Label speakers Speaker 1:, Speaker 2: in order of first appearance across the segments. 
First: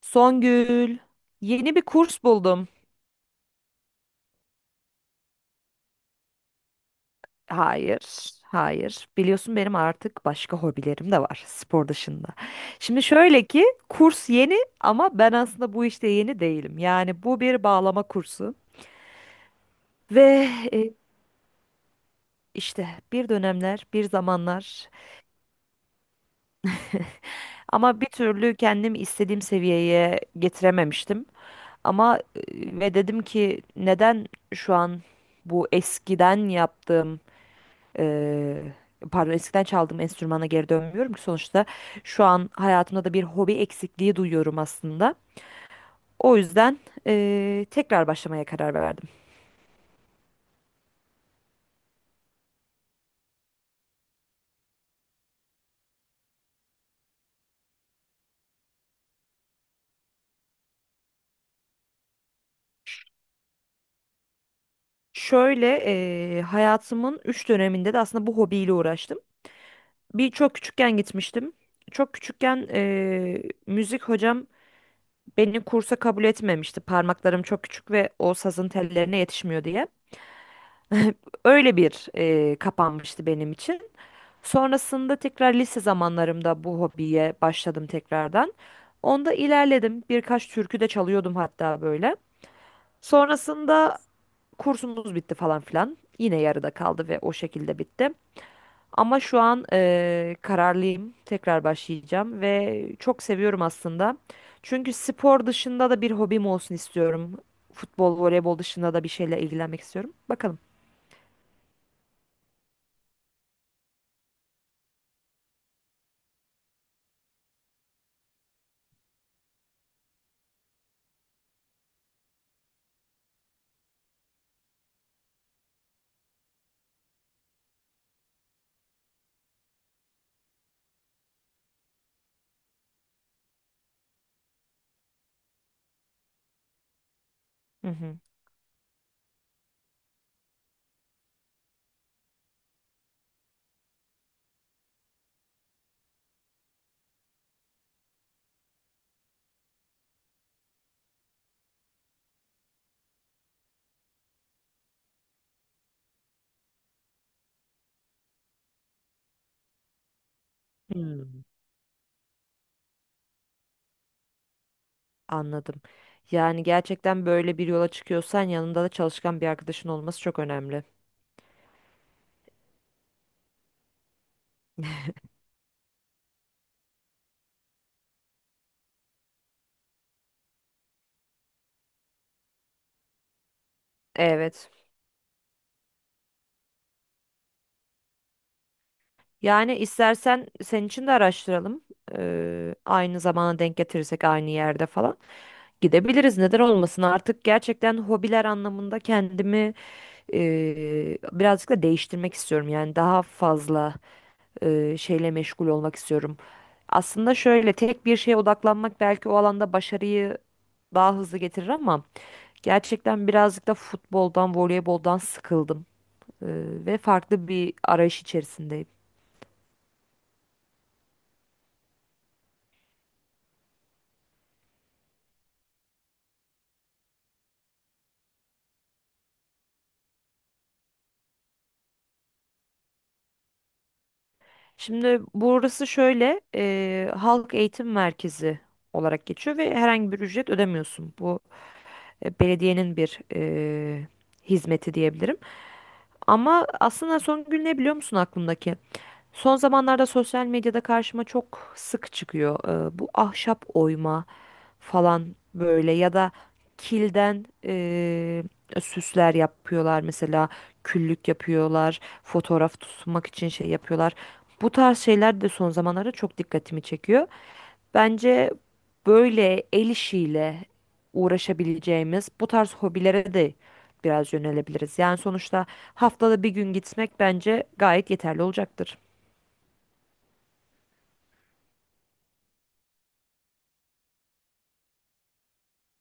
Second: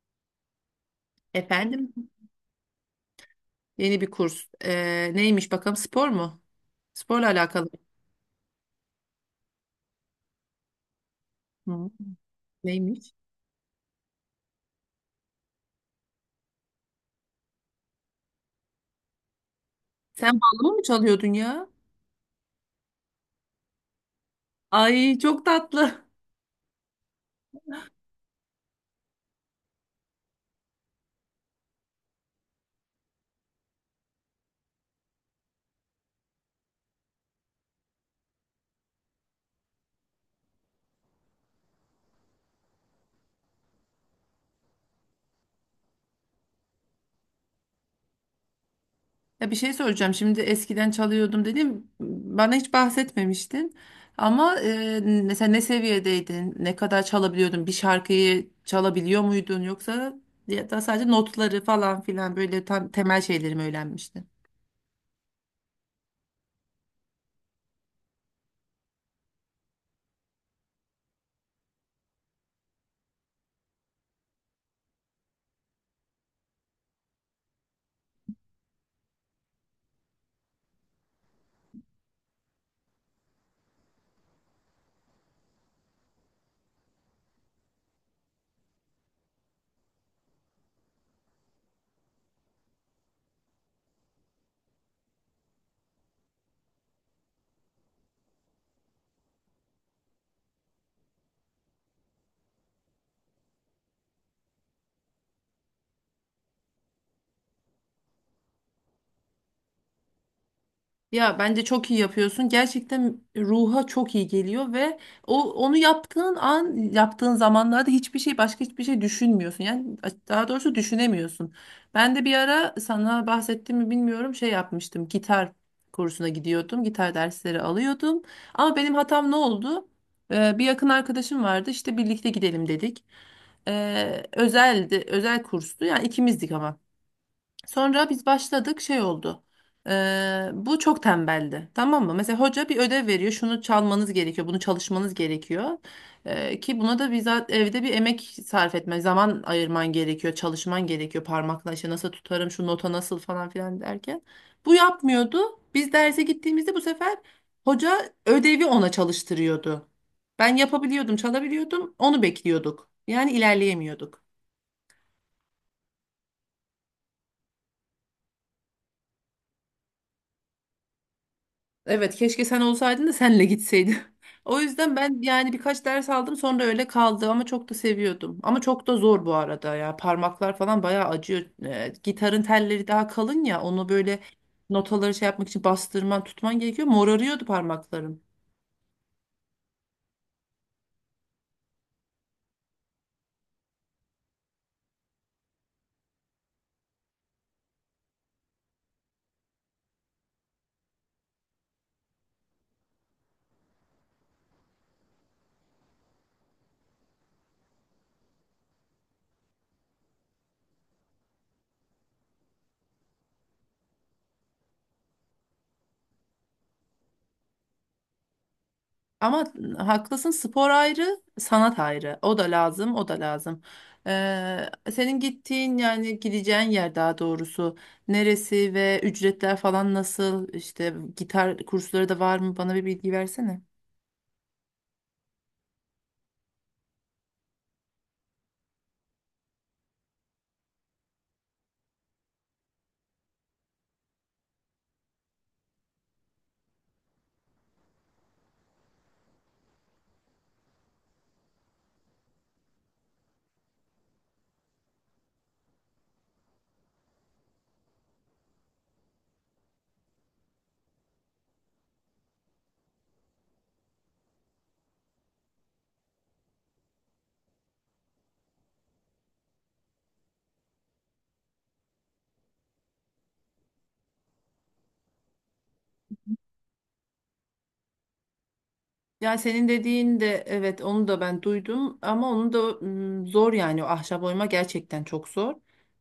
Speaker 1: Songül, yeni bir
Speaker 2: Efendim?
Speaker 1: kurs buldum.
Speaker 2: Yeni bir kurs. Neymiş bakalım spor mu? Sporla alakalı.
Speaker 1: Hayır, hayır. Biliyorsun benim artık başka hobilerim de var spor
Speaker 2: Hı,
Speaker 1: dışında. Şimdi
Speaker 2: neymiş?
Speaker 1: şöyle ki kurs yeni ama ben aslında bu işte yeni değilim. Yani bu bir bağlama kursu ve
Speaker 2: Sen bağlama mı
Speaker 1: e,
Speaker 2: çalıyordun ya?
Speaker 1: işte bir dönemler, bir zamanlar
Speaker 2: Ay çok tatlı.
Speaker 1: ama bir türlü kendimi istediğim seviyeye getirememiştim. Ama e, Ve dedim ki neden şu an bu eskiden yaptığım Eee, pardon eskiden çaldığım enstrümana geri dönmüyorum ki sonuçta şu an hayatımda da bir hobi eksikliği duyuyorum aslında. O yüzden tekrar başlamaya karar verdim.
Speaker 2: Ya bir şey soracağım. Şimdi eskiden çalıyordum dedim. Bana hiç bahsetmemiştin. Ama mesela ne seviyedeydin? Ne kadar çalabiliyordun? Bir şarkıyı çalabiliyor muydun? Yoksa ya da sadece notları falan filan böyle tam temel şeyleri mi öğrenmiştin?
Speaker 1: Şöyle, hayatımın 3 döneminde de aslında bu hobiyle uğraştım. Bir çok küçükken gitmiştim. Çok küçükken müzik hocam beni kursa kabul etmemişti. Parmaklarım çok küçük ve o sazın tellerine yetişmiyor diye. Öyle bir, kapanmıştı benim için. Sonrasında tekrar lise zamanlarımda bu hobiye başladım tekrardan. Onda ilerledim. Birkaç türkü de çalıyordum hatta böyle. Sonrasında kursumuz bitti falan filan. Yine yarıda kaldı ve o şekilde bitti. Ama şu an, kararlıyım. Tekrar başlayacağım ve çok seviyorum aslında. Çünkü spor dışında da bir hobim olsun istiyorum. Futbol, voleybol dışında da bir şeyle ilgilenmek istiyorum. Bakalım.
Speaker 2: Ya bence çok iyi yapıyorsun. Gerçekten ruha çok iyi geliyor ve onu yaptığın an, yaptığın zamanlarda hiçbir şey başka hiçbir şey düşünmüyorsun. Yani daha doğrusu düşünemiyorsun. Ben de bir ara sana bahsettim mi bilmiyorum şey yapmıştım. Gitar kursuna gidiyordum. Gitar dersleri alıyordum. Ama benim hatam ne oldu? Bir yakın arkadaşım vardı. İşte birlikte gidelim dedik. Özeldi, özel kurstu. Yani ikimizdik ama.
Speaker 1: Hı
Speaker 2: Sonra
Speaker 1: hı.
Speaker 2: biz başladık şey oldu. Bu çok tembeldi. Tamam mı? Mesela hoca bir ödev veriyor. Şunu çalmanız gerekiyor. Bunu çalışmanız gerekiyor. Ki buna da bizzat evde bir emek sarf etme. Zaman ayırman gerekiyor. Çalışman gerekiyor. Parmakla işte nasıl tutarım şu nota nasıl falan filan derken. Bu yapmıyordu. Biz derse gittiğimizde bu sefer hoca ödevi ona çalıştırıyordu. Ben yapabiliyordum,
Speaker 1: Hmm.
Speaker 2: çalabiliyordum. Onu bekliyorduk. Yani ilerleyemiyorduk.
Speaker 1: Anladım. Yani gerçekten böyle bir yola çıkıyorsan yanında da çalışkan bir arkadaşın olması çok önemli.
Speaker 2: Evet keşke sen olsaydın da senle gitseydim. O yüzden ben yani birkaç ders aldım sonra öyle kaldı ama çok da seviyordum. Ama çok da zor bu arada ya parmaklar falan bayağı acıyor. Gitarın telleri daha kalın ya onu böyle
Speaker 1: Evet.
Speaker 2: notaları şey yapmak için bastırman tutman gerekiyor. Morarıyordu parmaklarım.
Speaker 1: Yani istersen senin için de araştıralım. Aynı zamana denk getirirsek aynı yerde falan gidebiliriz. Neden olmasın? Artık gerçekten hobiler anlamında kendimi birazcık da değiştirmek istiyorum. Yani daha fazla şeyle meşgul olmak istiyorum. Aslında şöyle tek bir şeye odaklanmak belki o alanda başarıyı daha hızlı getirir ama. Gerçekten birazcık da futboldan, voleyboldan sıkıldım e, ve farklı bir arayış içerisindeyim.
Speaker 2: Ama haklısın spor ayrı, sanat ayrı. O da lazım, o da lazım. Senin gittiğin yani gideceğin yer daha doğrusu neresi ve ücretler falan nasıl? İşte gitar kursları da var mı? Bana bir bilgi versene.
Speaker 1: Şimdi burası şöyle, halk eğitim merkezi olarak geçiyor ve herhangi bir ücret ödemiyorsun. Bu, belediyenin bir hizmeti diyebilirim. Ama aslında son gün ne biliyor musun aklımdaki? Son zamanlarda sosyal medyada karşıma çok sık çıkıyor. Bu ahşap oyma falan böyle ya da kilden, süsler yapıyorlar mesela küllük yapıyorlar fotoğraf tutmak için şey yapıyorlar. Bu tarz şeyler de son zamanlarda çok dikkatimi çekiyor. Bence böyle el işiyle uğraşabileceğimiz bu tarz hobilere de biraz yönelebiliriz. Yani sonuçta haftada bir gün gitmek bence gayet yeterli olacaktır.
Speaker 2: Ya senin dediğin de evet onu da ben duydum ama onu da zor yani o ahşap oyma gerçekten çok zor.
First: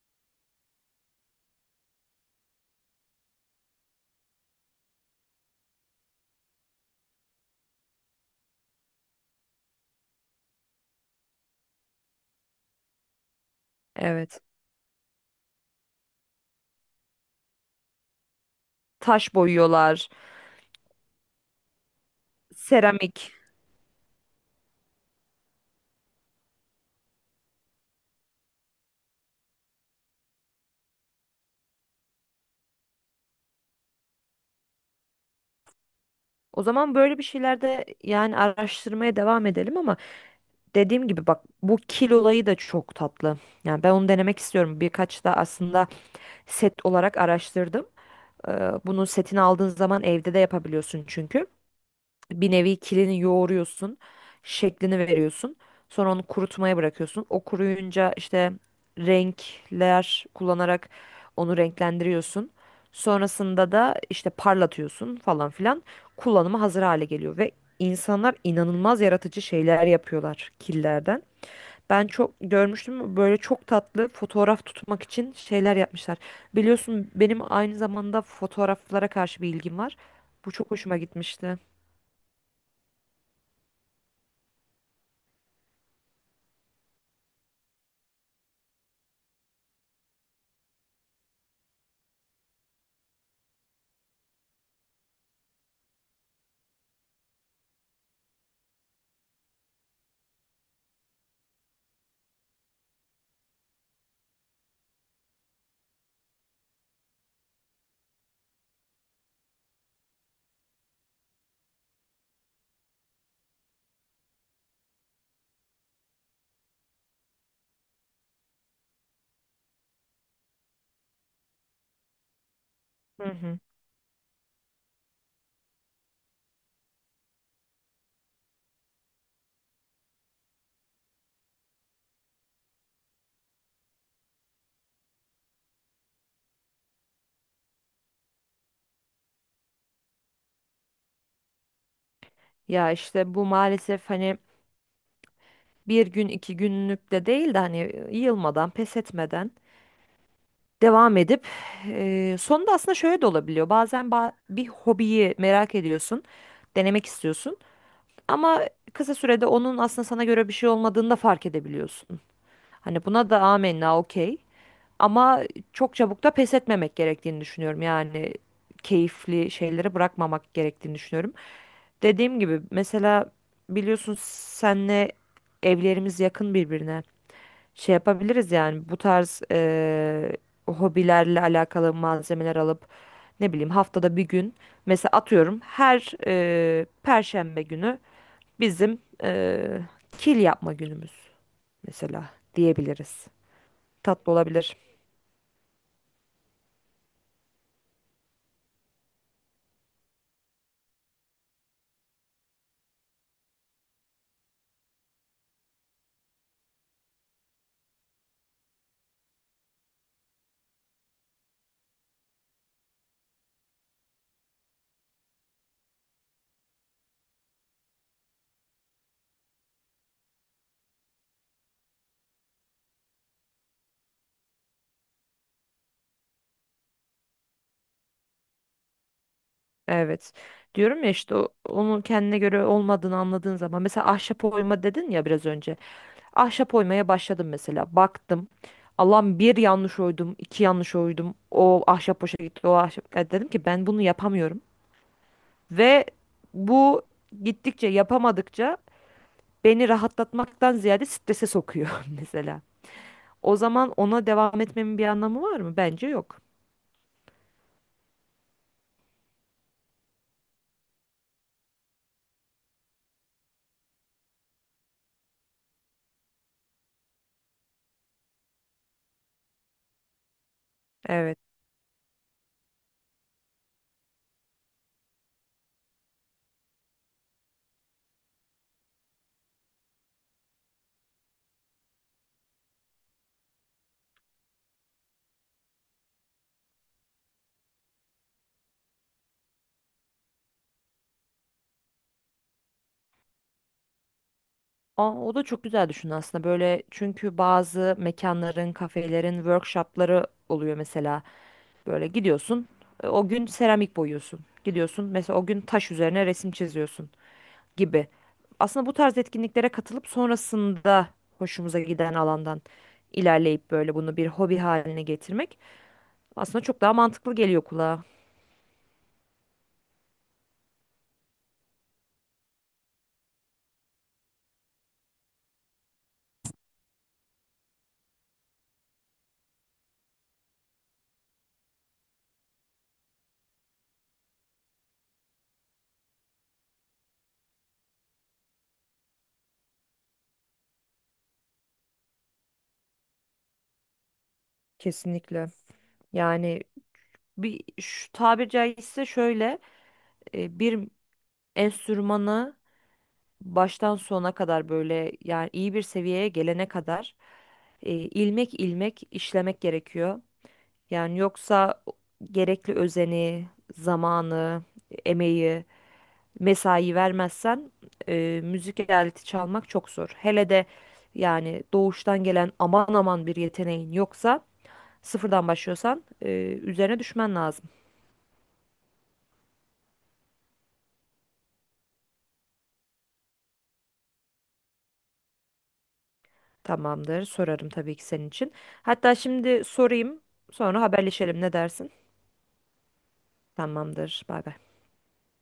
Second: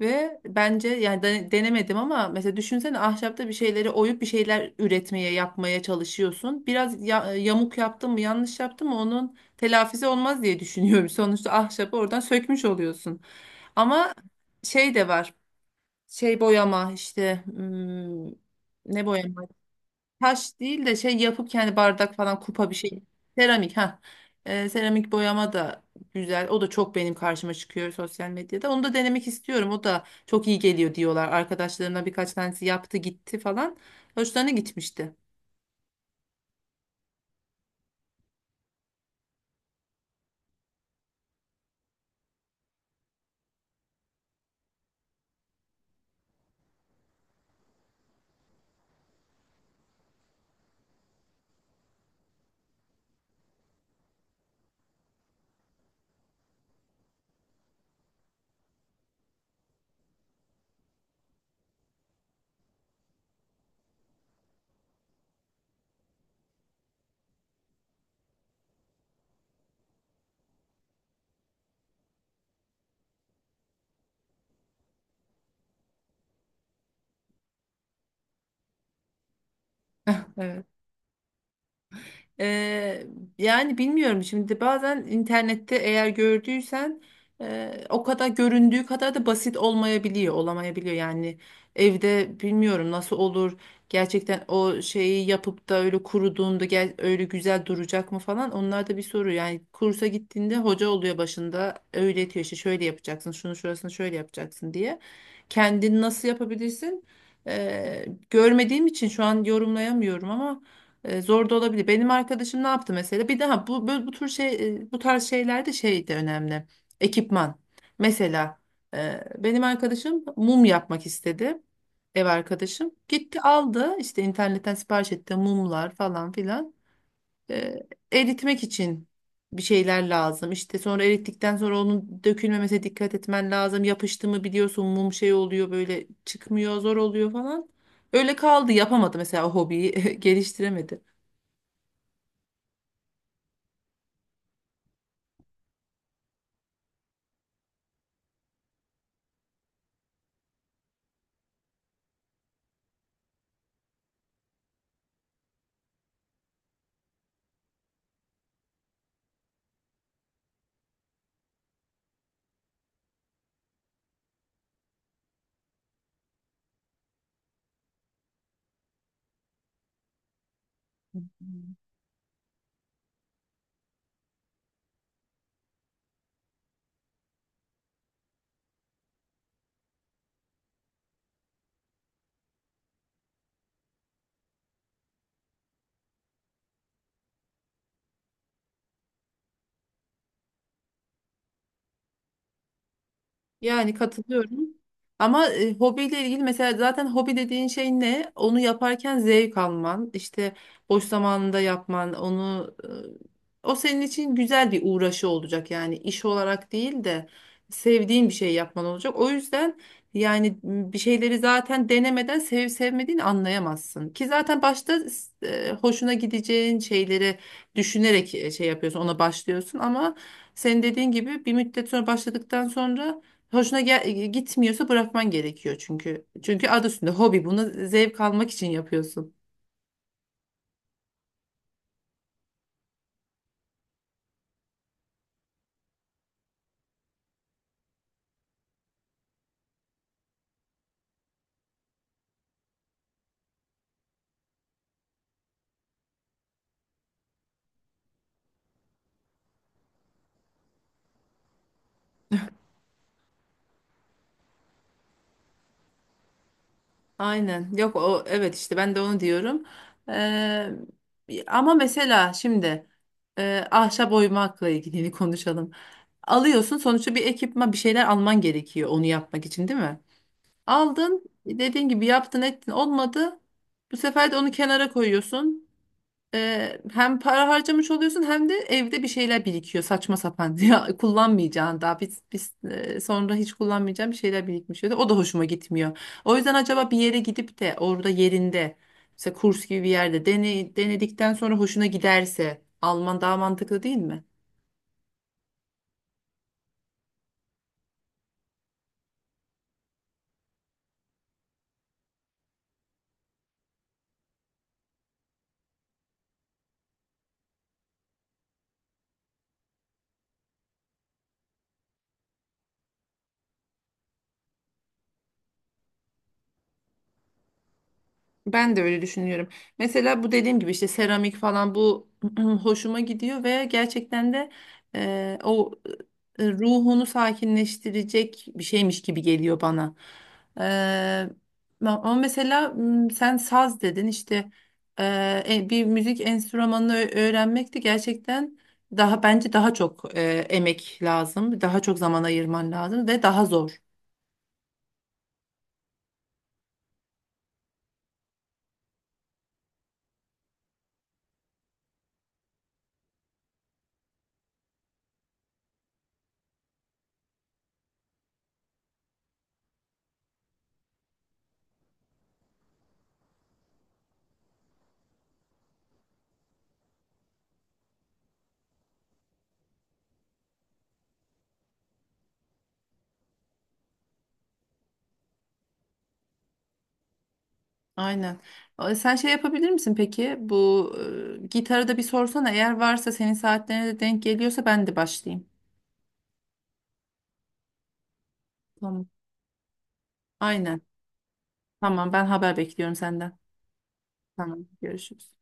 Speaker 2: Ve bence yani denemedim ama mesela düşünsene ahşapta bir şeyleri oyup bir şeyler üretmeye yapmaya çalışıyorsun. Biraz yamuk yaptın mı yanlış yaptın mı onun telafisi olmaz diye düşünüyorum. Sonuçta ahşabı oradan sökmüş oluyorsun. Ama
Speaker 1: Evet.
Speaker 2: şey de var şey boyama işte ne
Speaker 1: Taş
Speaker 2: boyama?
Speaker 1: boyuyorlar,
Speaker 2: Taş değil de şey yapıp kendi bardak falan kupa bir şey.
Speaker 1: seramik.
Speaker 2: Seramik ha. Seramik boyama da güzel. O da çok benim karşıma çıkıyor sosyal medyada. Onu da denemek istiyorum. O da çok iyi geliyor diyorlar. Arkadaşlarımdan birkaç tanesi yaptı gitti falan. Hoşlarına gitmişti.
Speaker 1: O zaman böyle bir şeylerde yani araştırmaya devam edelim ama dediğim gibi bak bu kil olayı da çok tatlı. Yani ben onu denemek istiyorum. Birkaç da aslında set olarak araştırdım. Bunu setini aldığın zaman evde de yapabiliyorsun çünkü bir nevi kilini yoğuruyorsun, şeklini veriyorsun. Sonra onu kurutmaya bırakıyorsun. O kuruyunca işte renkler kullanarak onu renklendiriyorsun. Sonrasında da işte parlatıyorsun falan filan. Kullanıma hazır hale geliyor ve insanlar inanılmaz yaratıcı şeyler yapıyorlar killerden. Ben çok görmüştüm böyle çok tatlı fotoğraf tutmak için şeyler yapmışlar. Biliyorsun benim aynı zamanda fotoğraflara karşı bir ilgim var. Bu
Speaker 2: Evet.
Speaker 1: çok hoşuma gitmişti.
Speaker 2: Eee, Yani bilmiyorum şimdi bazen internette eğer gördüysen o kadar göründüğü kadar da basit olmayabiliyor, olamayabiliyor. Yani evde bilmiyorum nasıl olur gerçekten o şeyi yapıp da öyle kuruduğunda gel, öyle güzel duracak mı falan onlar da bir soru. Yani kursa gittiğinde hoca oluyor başında öğretiyor işte şöyle yapacaksın şunu şurasını şöyle yapacaksın diye. Kendini nasıl yapabilirsin? Görmediğim için şu an yorumlayamıyorum ama zor da olabilir. Benim arkadaşım ne yaptı mesela? Bir daha bu tür şey bu tarz şeylerde şey de önemli. Ekipman. Mesela benim arkadaşım mum yapmak istedi. Ev arkadaşım.
Speaker 1: Hı
Speaker 2: Gitti
Speaker 1: hı.
Speaker 2: aldı işte internetten sipariş etti mumlar falan filan. E, Eritmek için bir şeyler lazım. İşte sonra erittikten sonra onun dökülmemesine dikkat etmen lazım. Yapıştı mı biliyorsun mum şey oluyor böyle çıkmıyor zor oluyor falan. Öyle kaldı yapamadı mesela o hobiyi geliştiremedi.
Speaker 1: Ya işte bu maalesef hani bir gün iki günlük de değil de hani yılmadan pes etmeden devam edip sonunda aslında şöyle de olabiliyor. Bazen bir hobiyi merak ediyorsun, denemek istiyorsun ama kısa sürede onun aslında sana göre bir şey olmadığını da fark edebiliyorsun. Hani buna da amenna okey ama çok çabuk da pes etmemek gerektiğini düşünüyorum. Yani keyifli şeyleri bırakmamak gerektiğini düşünüyorum. Dediğim gibi mesela biliyorsun senle evlerimiz yakın birbirine. Şey yapabiliriz yani bu tarz hobilerle alakalı malzemeler alıp ne bileyim haftada bir gün mesela atıyorum her Perşembe günü bizim kil yapma günümüz mesela diyebiliriz.
Speaker 2: Yani
Speaker 1: Tatlı
Speaker 2: katılıyorum.
Speaker 1: olabilir.
Speaker 2: Ama hobiyle ilgili mesela zaten hobi dediğin şey ne? Onu yaparken zevk alman, işte boş zamanında yapman, onu o senin için güzel bir uğraşı olacak. Yani iş olarak değil de sevdiğin bir şey yapman olacak. O yüzden yani bir şeyleri zaten denemeden sevip sevmediğini anlayamazsın. Ki zaten başta hoşuna gideceğin şeyleri düşünerek şey yapıyorsun, ona başlıyorsun ama senin dediğin gibi bir müddet sonra başladıktan sonra hoşuna gitmiyorsa bırakman gerekiyor çünkü. Çünkü adı üstünde hobi. Bunu zevk almak için yapıyorsun.
Speaker 1: Evet. Diyorum ya işte onun kendine göre olmadığını anladığın zaman mesela ahşap oyma dedin ya biraz önce. Ahşap oymaya başladım mesela. Baktım. Allah'ım bir yanlış oydum, iki yanlış oydum. O ahşap boşa gitti, o ahşap. Ya dedim ki ben bunu yapamıyorum. Ve bu gittikçe yapamadıkça beni rahatlatmaktan ziyade strese sokuyor mesela. O zaman ona devam etmemin bir anlamı var mı? Bence yok.
Speaker 2: Aynen. Yok o evet işte ben de onu diyorum. Ee, Ama mesela şimdi ahşap oymakla ilgili konuşalım. Alıyorsun sonuçta bir ekipman bir şeyler alman gerekiyor onu yapmak için değil mi? Aldın
Speaker 1: Evet.
Speaker 2: dediğin gibi yaptın ettin olmadı. Bu sefer de onu kenara koyuyorsun. Hem para harcamış oluyorsun hem de evde bir şeyler birikiyor saçma sapan ya kullanmayacağın daha biz sonra hiç kullanmayacağım bir şeyler birikmiş oluyor. O da hoşuma gitmiyor. O yüzden acaba bir yere gidip de orada yerinde mesela kurs gibi bir yerde dene, denedikten sonra hoşuna giderse Alman daha mantıklı değil mi?
Speaker 1: Aa, o da çok güzel düşün aslında böyle çünkü bazı mekanların, kafelerin workshopları oluyor mesela. Böyle gidiyorsun. O gün seramik boyuyorsun. Gidiyorsun mesela o gün taş üzerine resim çiziyorsun gibi. Aslında bu tarz etkinliklere katılıp sonrasında hoşumuza giden alandan ilerleyip böyle bunu bir hobi haline getirmek aslında çok daha mantıklı geliyor kulağa.
Speaker 2: Ben de öyle düşünüyorum. Mesela bu dediğim gibi işte seramik falan bu hoşuma gidiyor ve gerçekten de o ruhunu sakinleştirecek bir şeymiş gibi geliyor bana. E, Ama mesela sen saz dedin işte bir müzik enstrümanını öğrenmek de gerçekten daha bence daha çok emek lazım, daha çok zaman ayırman lazım ve daha zor.
Speaker 1: Kesinlikle. Yani bir şu tabir caizse şöyle, bir enstrümanı baştan sona kadar böyle yani iyi bir seviyeye gelene kadar ilmek ilmek işlemek gerekiyor. Yani yoksa gerekli özeni, zamanı, emeği, mesai vermezsen müzik aleti çalmak çok zor. Hele de yani doğuştan gelen aman aman bir yeteneğin yoksa sıfırdan başlıyorsan, üzerine düşmen lazım.
Speaker 2: Aynen. Sen şey yapabilir misin peki? Bu gitarı da bir sorsana. Eğer varsa senin saatlerine de denk geliyorsa ben de başlayayım.
Speaker 1: Tamamdır, sorarım tabii ki senin için.
Speaker 2: Tamam.
Speaker 1: Hatta şimdi sorayım,
Speaker 2: Aynen.
Speaker 1: sonra haberleşelim ne dersin?
Speaker 2: Tamam ben haber bekliyorum senden.
Speaker 1: Tamamdır, bay bay.
Speaker 2: Tamam görüşürüz.